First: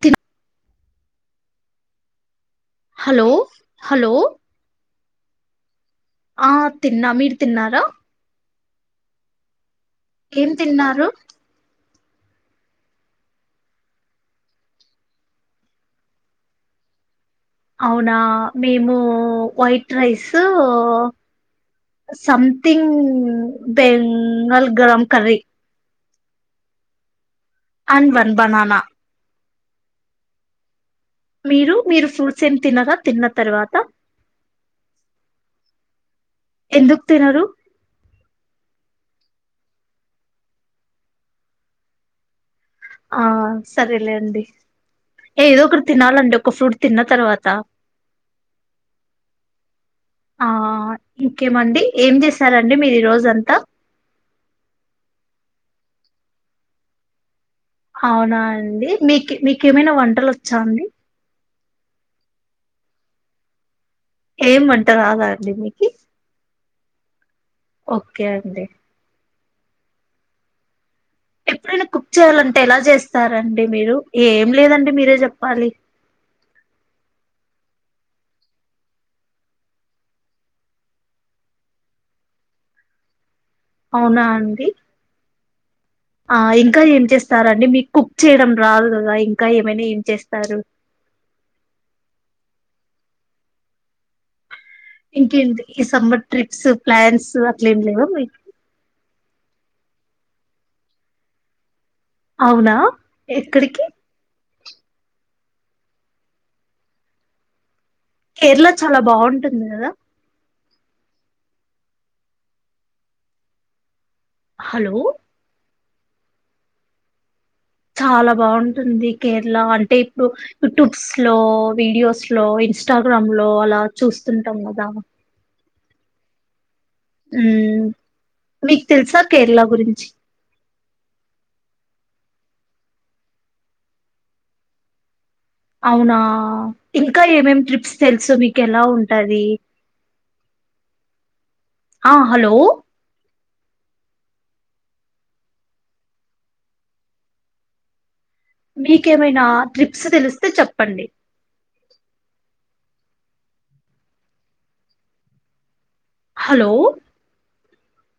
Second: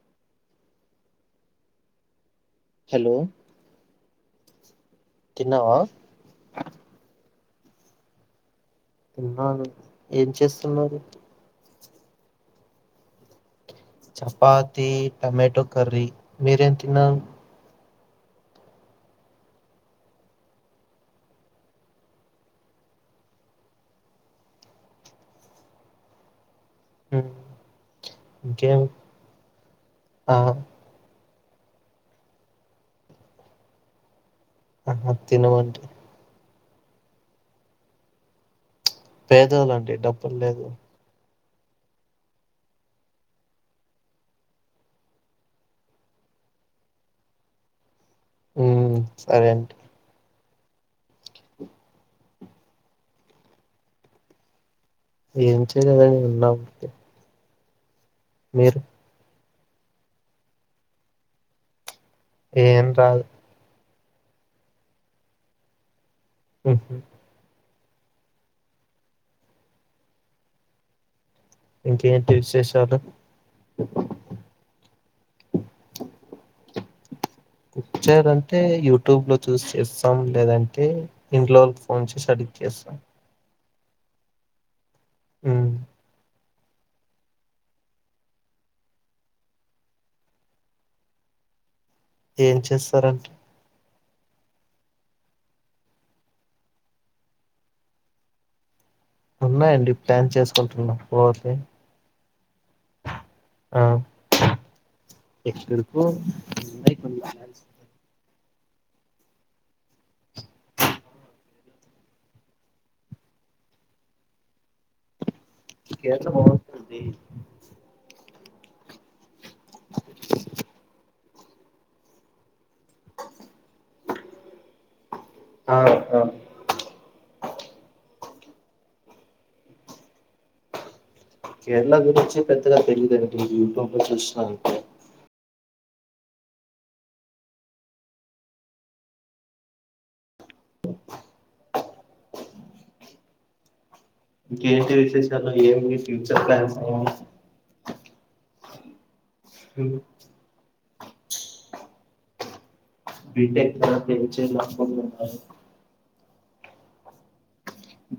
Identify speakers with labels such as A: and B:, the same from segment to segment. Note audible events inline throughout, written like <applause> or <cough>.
A: తిన. Hello hello.
B: తిన్నావా
A: ఆ తిన్నా మీర్. తిన్నారా.
B: తిన్నాను.
A: ఏం తిన్నారు.
B: చపాతి టమాటో కర్రీ మీరేం తిన్నారు.
A: అవునా మేము white rice something Bengal garam curry
B: హ
A: అండ్ వన్ బననా
B: ఆ
A: మీరు మీరు ఫ్రూట్స్ ఏం తినరా తిన్న తర్వాత
B: ఆహా తినమండి
A: ఎందుకు తినరు
B: పేదోలండి డబ్బులు లేదు
A: ఆ సరేలే అండి ఏదో ఒకటి తినాలండి ఒక ఫ్రూట్ తిన్న తర్వాత
B: ఉ సరెండి
A: ఆ ఇంకేమండి ఏం చేస్తారండి మీరు ఈ రోజ అంతా
B: ఏం చేయలేదండి ఉన్నా అంతే
A: అవునా అండి మీకు మీకు కే ఏమైనా వంటలు వచ్చా అండి
B: ఏమి రావు
A: ఏం వంట రాదా అండి మీకి
B: హ
A: ఓకే అండి ఎప్పుడైనా కుక్
B: ఇంకేంటి
A: చేయాలంటే ఎలా
B: విశేషాలు
A: చేస్తరండి మీరు, ఏం లేదండి మీరే చెప్పాలి
B: కుక్ చేయాలంటే యూట్యూబ్ లో చూసి చేస్తాం లేదంటే ఇంట్లోళ్ళకి ఫోన్ చేసి అడిగి చేస్తాం
A: అవునా అండి
B: అ
A: ఆ ఇంకా ఏం చేస్తారండి మీకు కుక్ చేయడం రాదు కదా ఇంకా ఏమైనా ఏం చేస్తారు
B: ఏం చేస్తారండి
A: ఇంకేంటి ఈ సమ్మర్ ట్రిప్స్ ప్లాన్స్ అట్లే ఏం లేదా మీకు
B: ఉన్నాయండి ప్లాన్స్ వేసుకుంటున్నా పోవాలి
A: అవునా ఎక్కడికి
B: ఎక్కడికో
A: కేరళ చాలా బాగుంటుంది కదా హలో
B: కేరళ బాగుంటుంది
A: చాలా బాగుంటుంది కేరళ అంటే ఇప్పుడు యూట్యూబ్స్ లో వీడియోస్ లో ఇన్స్టాగ్రామ్ లో అలా చూస్తుంటాం కదా
B: ఆ అవును
A: ఉ మీకు తెలుసా కేరళ గురించి
B: కేరళ గురించి పెద్దగా తెలీదు యూట్యూబ్లో చూసినా అంతే
A: అవునా ఇంకా ఏమేం ట్రిప్స్ తెలుసు మీకు ఎలా ఉంటాది ఆ హలో
B: ఇంకేంటి విశేషాలు ఏమి ఫ్యూచర్ ప్లాన్స్ ఏ
A: మీ ఏమైనా ట్రిప్స్ తెలిస్తే చెప్ చెప్పండి
B: బిటెక్ తర్వాత ఏం చేయాలో అర్థం కాలేదు నాకు
A: హలో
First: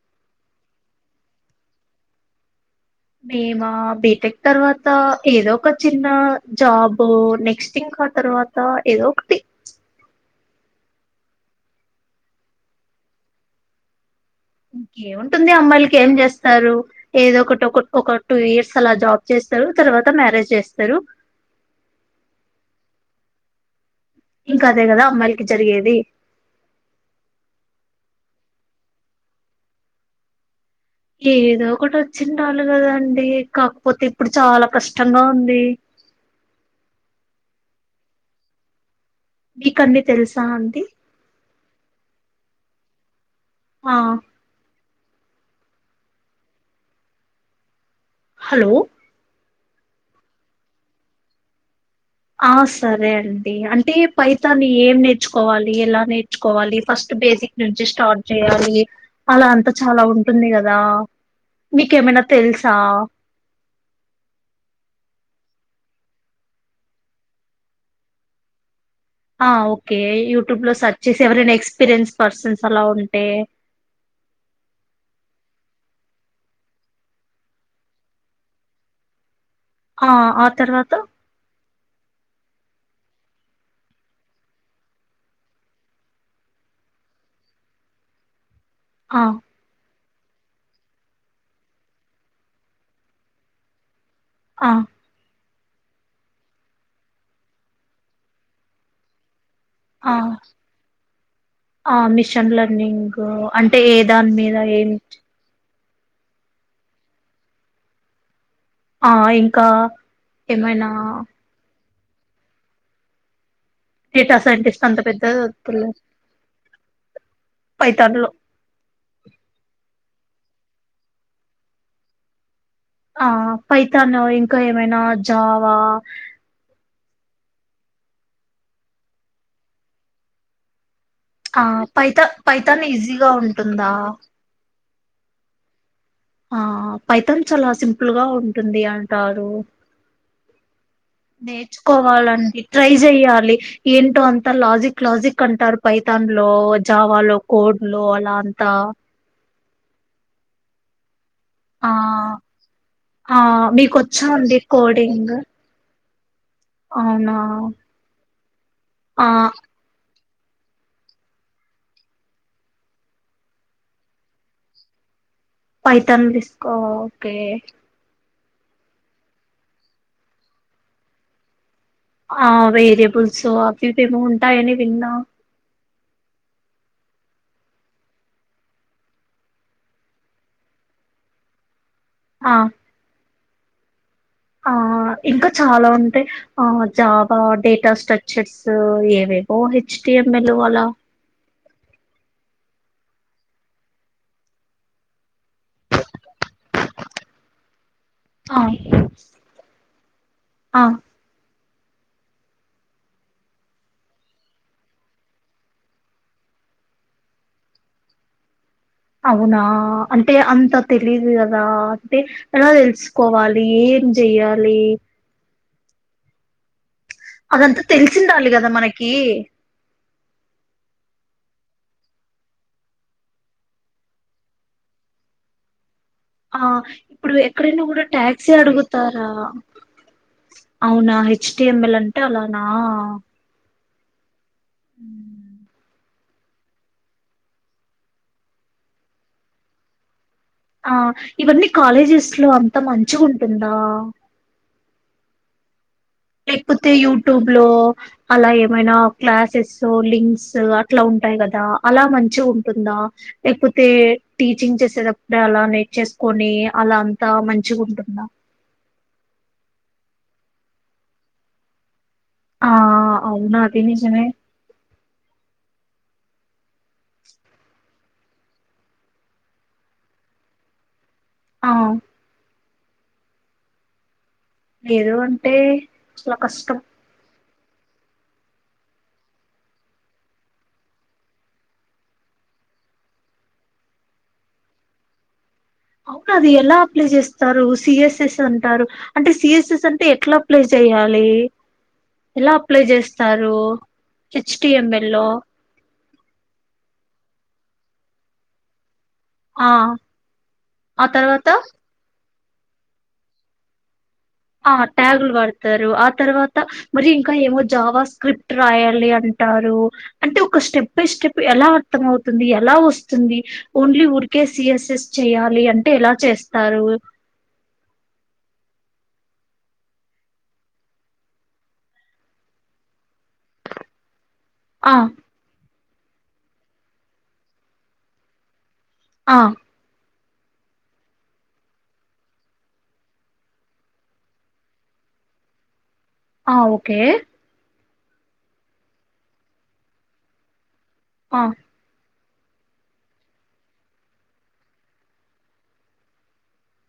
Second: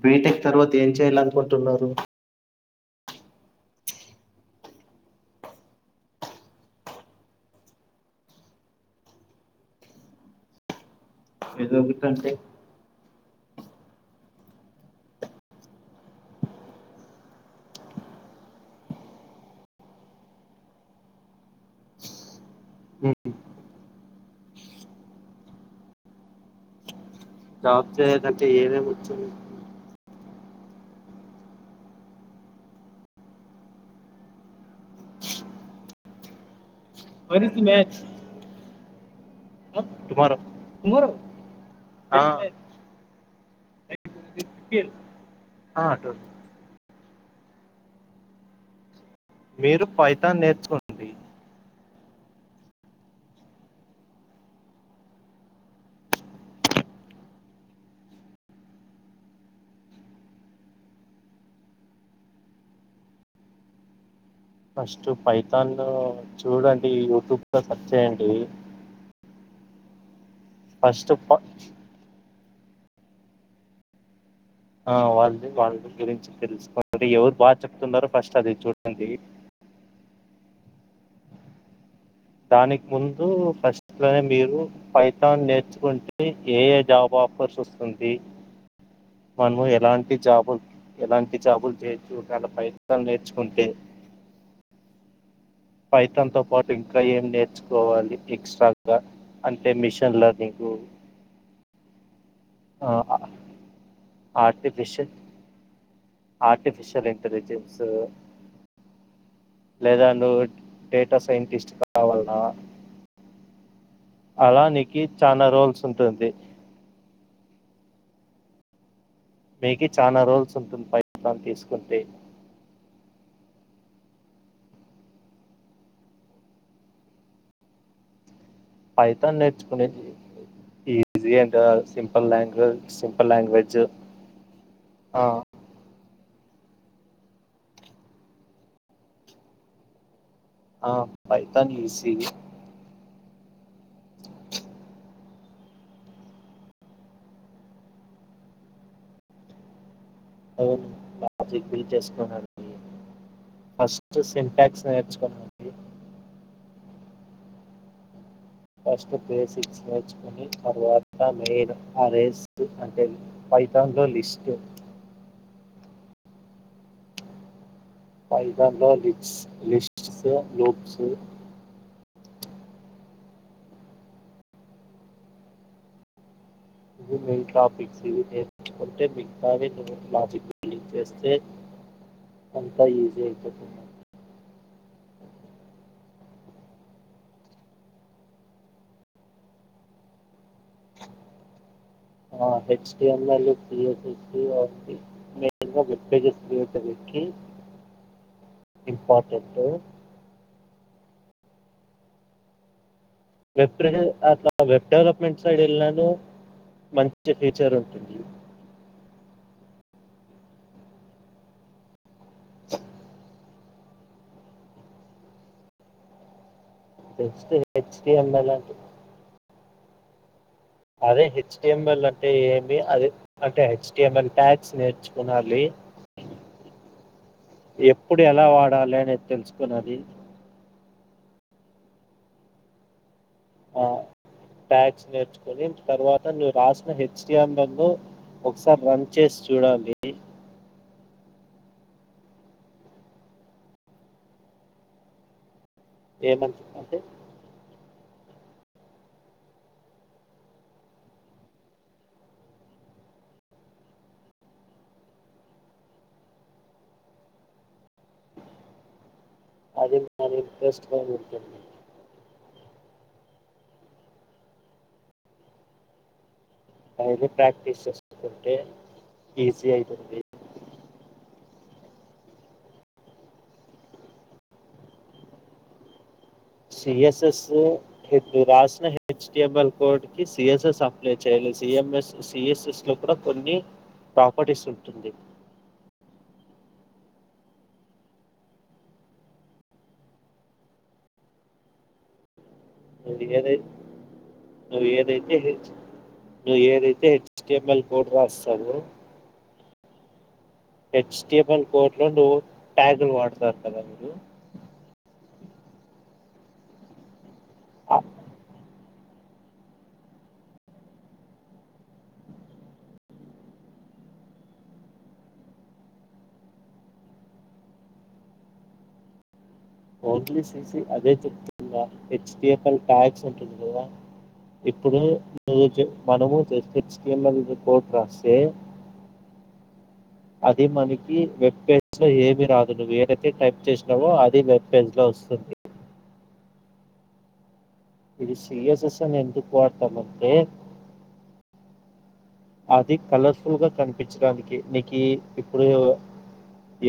B: బీటెక్ తర్వాత ఏం చేయాలనుకుంటున్నారు
A: మేమా బిటెక్ తర్వాత ఏదో ఒక చిన్న జాబ్ నెక్స్ట్ ఇంకా ఆ తర్వాత ఏదో ఒకటి
B: రోజు ఫ్యాన్స్డే
A: ఇంకేముంటుంది అమ్మాయిలకి ఏం చేస్తారు ఏదో ఒకటి ఒక ఒక టూ ఇయర్స్ అలా జాబ్ చేస్తారు తర్వాత మ్యారేజ్ చేస్తారు ఇంకా అదే కదా అమ్మాయికి జరిగేది
B: జాబ్ చేయదంటే ఏదేమ్ వచ్చు
A: ఏదో ఒకటి వచ్చి ఉండాలి కదాండి కాకపోతే ఇప్పుడు చాలా కష్టంగా ఉంది
B: వారితీ మ్యాచ్
A: మీక అన్ని తెలుసా అండి
B: ఆ
A: ఆ
B: హా తెల్సు
A: హలో
B: మీరు పైథాన్ నేర్చుకోండి
A: ఆ సరే అండి అంటే పైతాన్ని ఏం నేర్చుకోవాలి. ఎలా నేర్చుకోవాలి. ఫస్ట్ బేసిక్ నుంచి స్టార్ట్ చేయాలి అలా అంత చాలా ఉంటుంది కదా మీకేమైనా తెలుసా
B: ఫస్ట్ పైథాన్ చూడండి యూట్యూబ్ లో సర్చ్ చేయండి
A: ఆ ఓకే యు ట్యూబ్ లో సర్చ్
B: ఫస్ట్
A: చేసి
B: ప
A: ఎవైనా ఎస్పీరియన్స్ పర్సన్స్ అలా ఉంటే
B: ఆ వాళ్ళది వాళ్ళ గురించి తెలుసుకోండి ఎవరు బాగా చెప్తున్నారో ఫస్ట్ అది చూడండి
A: ఆ ఆ తర్వాత
B: దానికి ముందు ఫస్ట్ లోనే మీరు పైథాన్ నేర్చుకుంటే ఏ ఏ జాబ్ ఆఫర్స్ వస్తుంది
A: ఆ
B: మనము ఎలాన్ జాబులు ఎలాంటి జాబులు చేయొచ్చు ఒక వేలా పైథాన్ నేర్చుకుంటే
A: ఆ
B: పైథాన్తో పాటు ఇంకా ఏం నేర్చుకోవాలి ఎక్స్ట్రాగా అంటే
A: ఆ
B: మిషన్ లెర్నింగ్
A: షన్ లర్నింగ్ అంటే ఏ దాని మీద ఏం
B: ఆర్టిఫిషిల్ ఇంటలిజెన్స్
A: ఆ ఇం
B: లేదా నువ్వు డేటా సైంటిస్ట్ ఆ కావాలనా
A: డేటా సైంటిస్ట్ అంత పెద్దది
B: రోల్స్
A: వద్దులే
B: ఉంటుంది
A: పైథాన్ లో
B: మీకి చాలా రోజల్స్ ఉంటుంది పైథాన్ తీసుకుంటే
A: ఆ పైథాన్ ఇంకా ఏమైనా జావా
B: పైథాన్ నేర్చుకునేది ఈ
A: ఆ పైత పైథాన్
B: సింపుల్
A: ఈజీగా
B: లాంగ్వేజ్
A: ఉంటుందా
B: ఆ
A: ఆ పైథాన్ చాలా సింపుల్ గా ఉంటుంది అంటారు
B: ఆ పైథాన్ ఈజీ
A: నేర్చుకోవాలండి ట్రై చెయ్యాలి ఏంటో అంతా లాజిక్ లాజిక్ అంటారు పైథాన్ లో జావాలో కోడ్ లో అలా అంత
B: అవును ఆ కి బిల్
A: ఆ
B: చేసుకోడానికి
A: ఆ
B: ఫస్ట్
A: మీకొచ్చా అండి
B: సింటాక్స్
A: కోడింగ్
B: నేర్చుకున్నాండి
A: అవునా
B: ఫస్ట్
A: ఆ
B: బేసిక్స్ నేర్చు తర్వాత మెయిన్ ఆరేస్ అంటే పైథాన్లో లిస్ట్
A: పైథాన్ తీస్కో ఓకే
B: పైథాన్ లో లిస్స్ లిస్ట్స్ లోక్స్
A: ఆ వేరియబుల్స్ అవి ఇవి ఏమో ఉంటాయని విన్నా
B: ఇవి మెయిన్ టాపిక్స్ ఇవి నేర్చుకుంటే మిగతావినే నేను లాజిక్ బిల్డింగ్ చేస్తే
A: ఆ
B: అంతా ఈజీ అయితది
A: ఆ ఇంకా చాలా ఉంటాయి ఆ జాబా డేటా స్ట్రక్చర్స్ ఏవేవో హెచ్టిఎంఎల్ అలా
B: ఆ హెచ్ డి అల్ పఎస్స్ <unintelligible> వెబ్ పేజెస్
A: ఆ
B: ఇంపార్టెంట్
A: ఆ
B: వెబ్ అట్లా వెబ్ డెవలప్మెంట్ సైడ్ వెళ్ళను మంచి ఫీచర్ ఉంటుంది
A: అవునా అంటే అంత తెలీదు కదా అే ఎలా తెలుసుకోవాలి ఏం చెయ్యాలి
B: జస్ట్
A: అదంతా తెలిసిండాలి
B: హెచ్టిఎంఎల్
A: కదా
B: అంటే
A: మనకి
B: అదే హెచ్టిఎంఎల్ అంటే ఏమి అదే అంటే హెచ్టిఎంఎల్ ట్యాక్స్ నేర్చుకునాలి
A: ఆ ఇప్పుడు ఎక్కడైనా కూడా
B: ఎప్పుడు ఎలా
A: టాక్సీ
B: వాడాలి అనేది
A: అడుగుతారా
B: తెలుసుకున్నది
A: అవునా హెచ్టిఎంఎల్ అంటే అలానా
B: ఆ ట్యాక్స్ నేర్చుకుొని తర్వాత అత ను రాసిన హెచ్ఎంలను ఒకసారి రన్ చేసి చూడాలి
A: ఆ ఇవన్నీ కాలేజెస్ లో అంతా మంచిగా ఉంటుందా
B: ఏమని
A: లేకపోతే
B: అంటే
A: యూట్యూబ్ లో అలా ఏమైనా క్లాసెస్ లింక్స్ అట్లా ఉంటాయి కదా అలా మంచి ఉంటుందా లేకపోతే టీచింగ్ చేసేటప్పుడే అలా నెట్ చేసుకొని అలా అంతా మంచి ఉంటుందా
B: అది అది టెస్ట్
A: ఆ అవునాదిని చెనే
B: అయితే ప్రాక్టీస్ చేస్తారు అతుంటే ఈజీ అవుతుంది
A: ఆ ఏదో అంటే చాలా కష్టం
B: హ రాసిన హెచ్డిఎంఎల్ కోడ్కి సిఎస్ఎస్ అప్లై చేయాలి సఎంఎస్ సిఎస్ఎస్లో కూడా కొన్ని ప్రాపర్టీస్ ఉంటుంది
A: అది ఎలా అప్లై చేస్తారు సిఎస్ఎస్ అంటారు అంటే సిఎస్ఎస్ అంటే ఎట్లా అప్లై చేయాలి ఎలా అప్లై
B: నువ్వు
A: చేస్తారు
B: ఏదై నువ్వు
A: హెచ్టిఎంఎల్లో
B: ఏదైతే స్టేబుల్ కోడ్ రాస్తారు
A: ఆ ఆ తర్వాత
B: హెచ్టిఎమ్ల కోడ్లలు ట్యాగలు వాడతారు కదా మీరు
A: ఆ ట్యాగులు వాడతారు ఆ తర్వాత మరి కానీ ఏమో జావా స్క్రిప్ట్ రాయ అంటారు అంటే ఒక స్టెప్ బై స్టెప్ ఎలా అర్థం అవుతుంది ఎలా వస్తుంది ఓన్లీ ఊరికే సిఎస్ఎస్ చేయాలి అంటే ఎలా చేస్తారు
B: ఓన్లీ సి సి అదే చెప్తుంది హెచ్టిఎమ్ల టాగ్స్ ఉంటుంది కదా
A: ఆ
B: ఇప్పుడు రోజు మనము జెచ్ హెచ్టిఎమ్ యల్ కోడు రాస్తే
A: ఆ
B: అది మనకి వెబ్ పేజ్ లో ఏమి రాదు నువ్వు ఏదైతే టైప్ చేసినావో అది వెబ్ పెట్లా వస్తది
A: ఆ ఓకే
B: ఇది సిఎస్ఎస్ అని ఎందుకు వాడతారంటే
A: ఆ
B: అది కలర్ఫుల్ గా కనిపించడానికి నీకు ఇప్పుడు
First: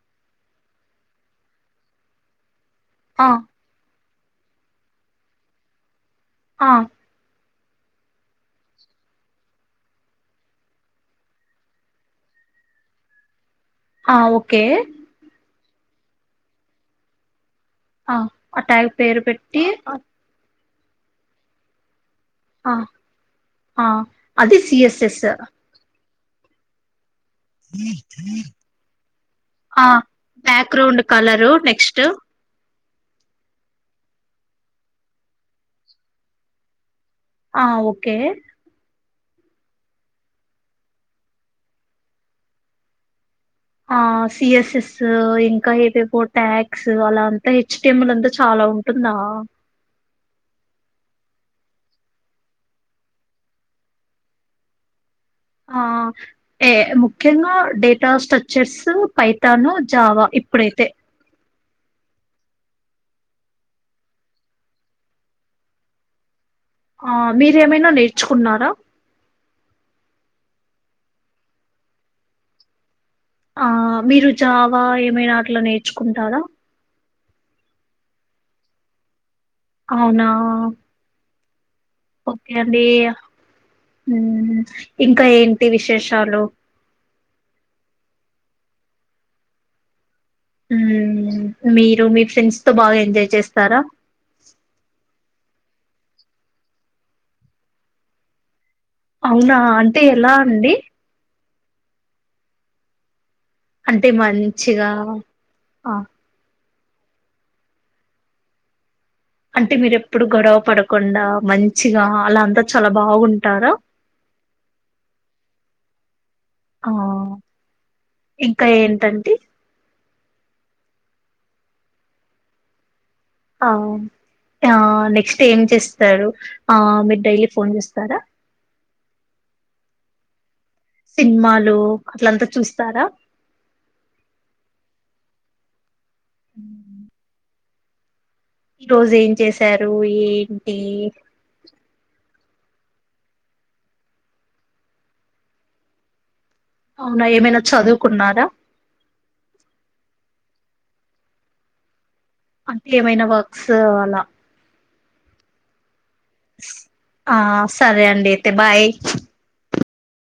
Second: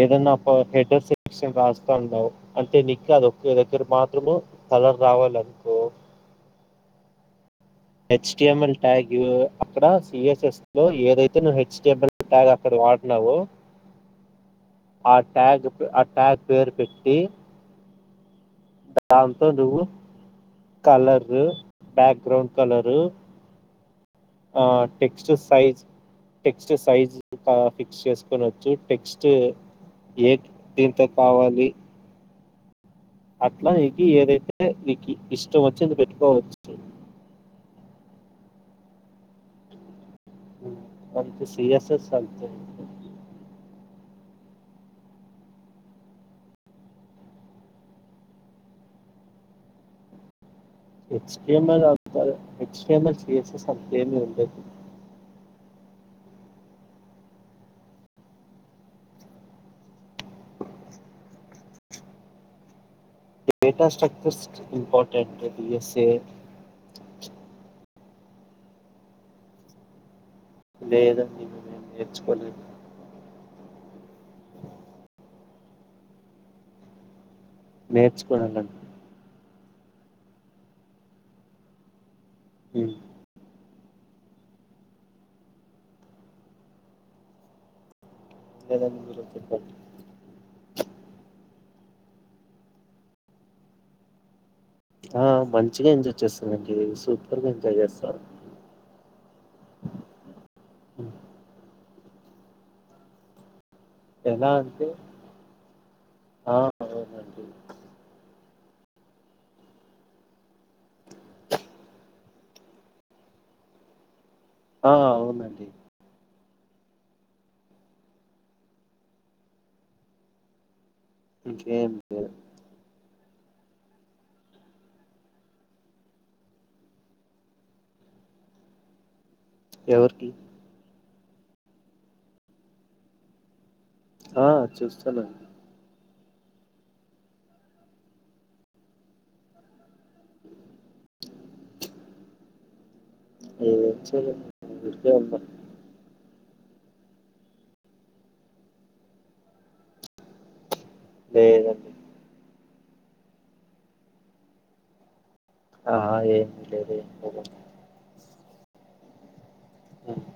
B: ఏదైనా హెడర్ సెక్షన్ రాస్తా ఉన్నావు అంటే నికా
A: ఆ
B: దొక్క దగ్గర మా ఇప్పుడు తలాం రావాలనుకో
A: ఆ
B: హెచ్టిఎంఎల్ ట్యాగ్ అక్కడ సిఎస్ఎస్ లో ఏదైతే ను హెచ్ఎంల్ ట్యాగ్ అక్కడ వాడినావో
A: ఆ ఓకే
B: అ ట్యాగ్ పేరు పెట్టి
A: ఆ అ ట్యాగ్ పేరు
B: దాంతో
A: పెట్టి
B: నువ్వు కలరు బ్యాక్గ్రౌండ్
A: ఆ
B: కలరు
A: ఆ అది
B: ఆ
A: CSS
B: text size text size fix చేసుకునొచ్చు టెక్స్ట్
A: ఆ
B: ఏ
A: బ్యాక్గ్రౌండ్
B: దీంతో
A: కలరు
B: కావాలి
A: నెక్స్ట్
B: అట్లా నీకు ఏదైతే నీకు ఇష్టం వచ్చింది పెట్టుకోవచ్చు
A: ఆ ఓకే
B: అంత సీ యస్ యాస్ చల్తు
A: ఆ సిఎస్ఎస్ ఇంకా ఏవేవో టాగ్స్ అలా అంతా హెచ్టిఎంలంతా చాలా ఉంటుందా
B: హెచ్టిఎంఎల్ అంత హెచ్టిఎంఎల్ సిఎస్ఎస్ అంతేమీ ఉండదు
A: ఆ ఏ ముఖ్యంగా డేటా స్ట్రక్చర్స్ పైథాను జావా ఇప్పుడైతే
B: డేటా స్ట్రక్చర్స్ ఇంపార్టెంట్ వస్తే
A: చ్చుకున్నారా
B: లేదండి నేను నేర్చుకోలేదు
A: ఆ మీరు జావా ఏమైనా అట్లా నేర్చుకుంటారా
B: నేర్చుకోనాలండి
A: అవునా ఓకే అండి ఊ ఇంకా ఏంటి విశేషాలు
B: ఏదన్న మీరే చెప్పాలి.
A: ఊ మీరు మీ ఫ్రెండ్స్ తో బాగా ఎంజాయ్ చేస్తారా
B: ఆ మంచిగా ఎంజాయ్ చేస్తానండి సూపర్గా ఎంజాయ్ చేస్తాను.
A: అవునా అంటే ఎలా అండి.
B: హ్మ్.
A: అంటే
B: ఎలా అంటే
A: మంచిగా ఆ
B: ఆ అవునండి.
A: అంటే మీరు ఎప్పుడు గొడవ పడకుండా మంచిగా అలాంతా చాలా బాగుంటారా
B: ఆ అవునండి.
A: ఆ ఇంకా ఏంటంటే
B: ఇంక ఏం లేదు
A: ఆ ఆ నెక్స్ట్ ఏం చేస్తారు. ఆ మీరు డైలీ ఫోన్ చేస్తారా.
B: ఎవరికి
A: సినిమాలు అట్లంతా చూస్తారా
B: ఆ చూస్తానండి.
A: హు ఈ రోజు ఏం చేసారు ఏంటి
B: ఏం చేయలేదు ఊరికే ఉన్న
A: అవునా ఏమైనా చదువుకున్నారా
B: లేేదండి.
A: అంటే ఏమైనా వర్క్స్ అలా
B: ఆహా ఏమి లేదు ఏం
A: ఆ సరే అండి. అయితే బాయ్
B: ఆ